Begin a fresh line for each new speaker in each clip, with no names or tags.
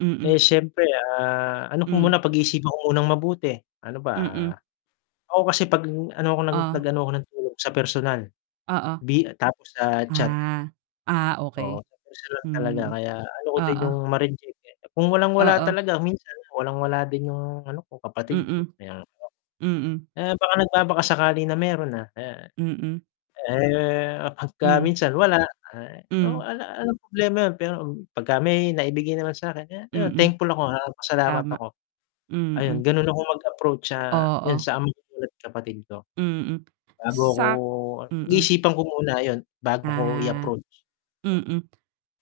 Mm.
Eh, siyempre, ah, ano ko
Mm.
muna, pag-iisipan ko munang mabuti, ano ba,
Mm.
ah, ako kasi 'pag ano 'ko nag nag
Ah.
ano ako ng tulong, sa personal,
Oo.
di tapos sa chat.
Ah, ah,
Oo,
okey.
minsan lang talaga
Hmm.
kaya ayoko din yung
Oo.
ma-reject, eh, kung walang-wala
Oo.
talaga, minsan walang-wala din yung ano ko, kapatid ko
Mm.
kaya,
Mm.
eh, baka nagbaba-kasakali na meron na, ah.
Mm.
Eh, 'pagka
Mhm.
minsan wala, eh, oo,
Mhm.
'ala 'alang problema yun pero, 'pagka may naibigay naman sa'kin, kaya ayun
Mm,
thankful ako, ah, pasalamat
tama.
ako. Ayun
Mm.
ganun akong mag-approach sa, yun
Oo.
sa, ama ko at kapatid ko.
Mm.
Bago ako,
Sa'k mm.
pag-iisipan ko muna ayun, bago ko
Ah.
i-approach.
Mm.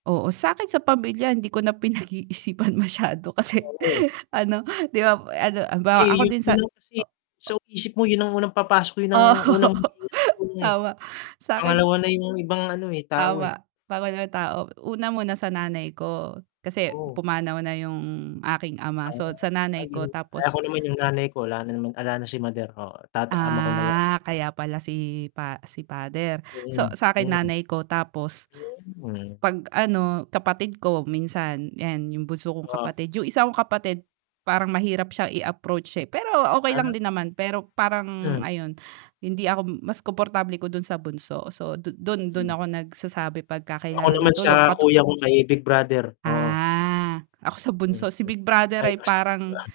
Oo, sa'kin sa pamilya hindi ko na pinag-iisipan masyado kasi
Oo.
ano, 'di ba ano halimbawa ako
Kasi yun
din sa
yun na
o
kasi, sa
o
isip mo yun ang unang papasok, yun
Oh.
ang unang [unintelligible] ng tulong, eh.
Tama. Sakin
Pangalawa na yung ibang ano, eh, tao, eh.
tama [unintelligible] na tao. Una muna sa nanay ko kasi
Oo.
pumanaw na yung aking ama,
Ah,
so sa nanay ko
ayun. Eh,
tapos
ako naman yung nanay ko, wala naman 'ala na si mother, oo tata ama ko na lang.
Ah, kaya pala si pa si father. So
Mm,
sa'kin
hmm.
nanay ko tapos
Mhm.
'pag ano, kapatid ko minsan 'yan yung bunso kong
Oo.
kapatid, yung isa kong kapatid parang mahirap siyang i-approach siya, eh, pero okey lang
Ah.
din naman pero parang
Hmm.
ayon, hindi ako mas komportable ko dun sa bunso so du dun dun
Mhm.
ako nagsasabi 'pagka
Ako
kailangan ng
naman sa
tulong katu
kuya ko, kay big brother, oo.
Ah, ako sa bunso,
Mm.
si big brother
Ay
ay parang
[unintelligible]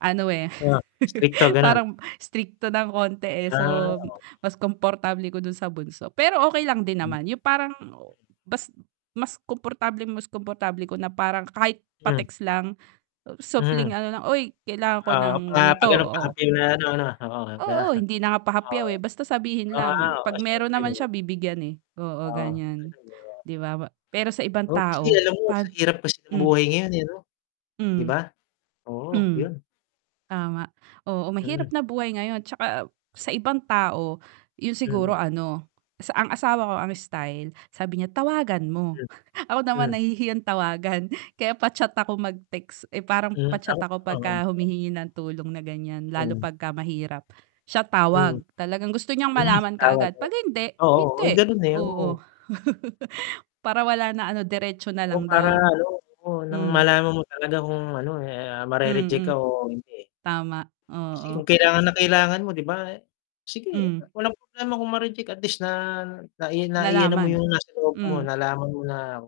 ano, eh,
Ah, istrikto ganon.
parang istrikto ng konti, eh, so
Ah, oo.
mas komportable ko dun sa bunso, pero okey lang din
Hmm.
naman, yung parang mas mas komportableng, mas komportable ko na parang kahit
Mm.
pa-text lang, supling
Mm.
ano lang, "Oy kailangan ko
Oo
ng
mga pa
ganito,
ganon
oh"
paapi na ano 'no, oo, 'di ba?
oo, hindi na nga pahapyaw,
Oo.
eh, basta sabihin
O ah,
lang
oh,
'pag meron
siyempre
naman
naman.
siya bibigyan, eh, oo
Oo,
ganiyan.
[unintelligible]
'Di ba, pero sa ibang
Oh, kasi
tao
alam mo
'pag
sa hirap kasi ng
hmm.
buhay ngayon, eh, 'no. 'Di
Mhm.
ba, oo
Mhm.
'yon.
Tama, oo mahirap
Mm.
na buhay ngayon 'tsaka sa ibang tao, yun siguro
Mm.
ano sa ang asawa ko ang style sabi niya, "Tawagan mo."
M,
Ako naman
hmm.
nahihiyang tawagan, kaya pa-chat ako mag-text, eh, parang
Hmm
pa-chat
ako
ako
oo,
'pagka
o.
humihingi ng tulong na ganiyan lalo
Mhm.
'pagka mahirap. Siya tawag,
Mm.
talagang gusto niyang
Hmm,
malaman
tawag
kaagad 'pag hindi,
oo, oo
hindi,
ganun, eh,
oo.
oo.
Para wala na ano, diretso na
Oo
lang
para
daw.
ano, nang
Mhm.
malaman mo talaga kung ano, eh, ah, ma-re-reject ka
Mm.
o hindi.
Tama,
Kasi kung
oo.
kailangan na kailangan mo 'di ba? Sige,
Mhm.
walang problema kung ma-reject at least na nai nai ano mo
Nalaman,
yung nasa loob mo,
mhm.
nalaman mo na